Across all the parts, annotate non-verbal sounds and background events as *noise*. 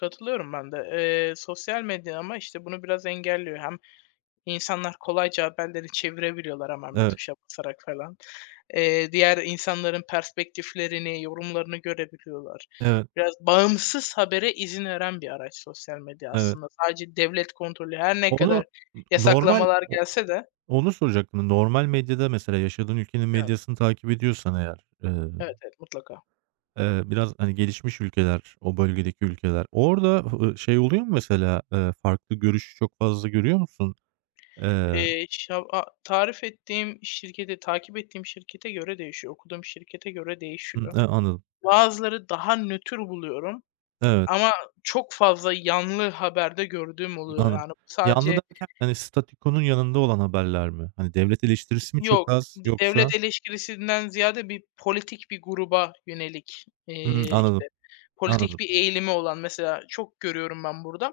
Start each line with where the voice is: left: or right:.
left: Katılıyorum ben de. Eee, sosyal medya ama işte bunu biraz engelliyor. Hem insanlar kolayca haberleri çevirebiliyorlar, hemen bir
right: Eve
left: tuşa basarak falan. Eee, diğer insanların perspektiflerini, yorumlarını görebiliyorlar.
right: Evet.
left: Biraz bağımsız habere izin veren bir araç sosyal medya
right: Evet.
left: aslında. Sadece devlet kontrolü, her ne
right: Onu
left: kadar
right: n normal,
left: yasaklamalar
right: o
left: gelse de.
right: onu soracaktım. Normal medyada, mesela yaşadığın ülkenin
left: Evet.
right: medyasını takip ediyorsan eğer,
left: Evet,
right: ııı,
left: evet, mutlaka.
right: biraz, hani, gelişmiş ülkeler, o bölgedeki ülkeler... Orada, ııı, şey oluyor mu mesela? Iıı, farklı görüş çok fazla görüyor musun? Iıı
left: Eee, şav a Tarif ettiğim şirkete, takip ettiğim şirkete göre değişiyor, okuduğum şirkete göre
right: Imm,
left: değişiyor.
right: eee, anladım.
left: Bazıları daha nötr buluyorum
right: Evet.
left: ama çok fazla yanlı haber de gördüğüm
right: Iıı,
left: oluyor,
right: anladım.
left: yani
right: Yanlı
left: sadece
right: derken, hani, statükonun yanında olan haberler mi? Hani devlet
left: İ
right: eleştirisi mi çok
left: yok,
right: az,
left: d
right: yoksa?
left: devlet eleştirisinden ziyade, bir politik bir gruba yönelik
right: Hımm,
left: eee
right: anladım.
left: işte politik
right: Anladım.
left: bir eğilimi olan... Mesela çok görüyorum ben burada,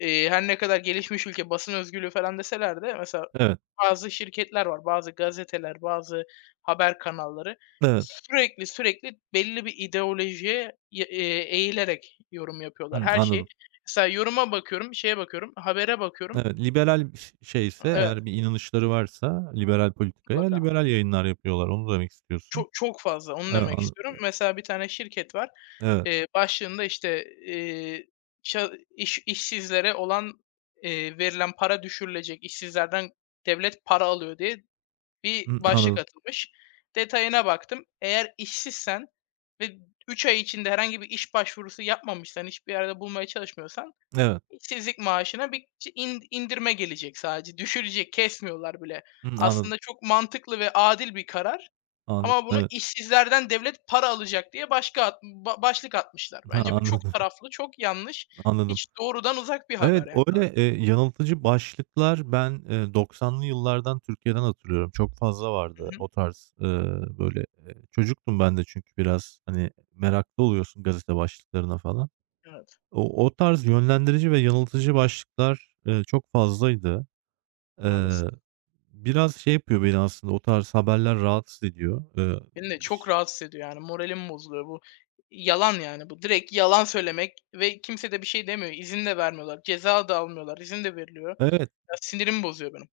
left: eee her ne kadar gelişmiş ülke basın özgürlüğü falan deselerde mesela
right: Evet.
left: bazı şirketler var, bazı gazeteler, bazı haber kanalları;
right: N evet.
left: sürekli sürekli belli bir ideolojiye, ya, eee, eğilerek yorum yapıyorlar
right: Hımm,
left: her şey.
right: anladım.
left: Mesela yoruma bakıyorum, şeye bakıyorum, habere bakıyorum.
right: Evet, liberal bir şi şeyse,
left: Iıı, evet.
right: eğer bir inanışları varsa liberal politikaya,
left: Mutlaka.
right: liberal yayınlar yapıyorlar. Onu demek istiyorsun.
left: Ço çok fazla, onu
right: Iıı,
left: demek
right: anla
left: istiyorum.
right: ı
left: Mesela bir tane şirket var.
right: Evet.
left: Eee, başlığında işte, eee, "A iş işsizlere olan, eee, verilen para düşürülecek, işsizlerden devlet para alıyor" diye bir
right: Hımm,
left: başlık
right: anladım.
left: atılmış. Detayına baktım. Eğer işsizsen ve 3 ay içinde herhangi bir iş başvurusu yapmamışsan, hiçbir yerde bulmaya çalışmıyorsan,
right: Evet.
left: işsizlik maaşına bir in indirme gelecek sadece. Düşürecek, kesmiyorlar bile.
right: Hımm, *smacks lips* anladım.
left: Aslında çok mantıklı ve adil bir karar
right: Anlad
left: ama bunu,
right: Evet.
left: "İşsizlerden devlet para alacak." diye başka başlık atmışlar.
right: Ha
left: Bence bu çok
right: anladım.
left: taraflı, çok yanlış.
right: Anladım.
left: Hiç doğrudan uzak bir haber
right: Evet
left: yani, evet.
right: öyle, eee, yanıltıcı başlıklar ben, ııı, 90'lı yıllardan Türkiye'den hatırlıyorum. Çok fazla
left: Hı
right: vardı,
left: hı.
right: o tarz, ııı, böyle. Eee, çocuktum ben de çünkü biraz hani meraklı oluyorsun gazete başlıklarına falan.
left: Evet.
right: O o tarz yönlendirici ve yanıltıcı başlıklar, ııı, çok fazlaydı.
left: Maalesef.
right: Eee, biraz şey yapıyor beni aslında; o tarz haberler rahatsız ediyor. Iıı,
left: Beni de çok
right: ş
left: rahatsız ediyor, yani moralim bozuluyor. Bu yalan; yani bu, direkt yalan söylemek ve kimse de bir şey demiyor. İzin de vermiyorlar, ceza da almıyorlar; izin de veriliyor.
right: Evet.
left: Ya, sinirimi bozuyor benim.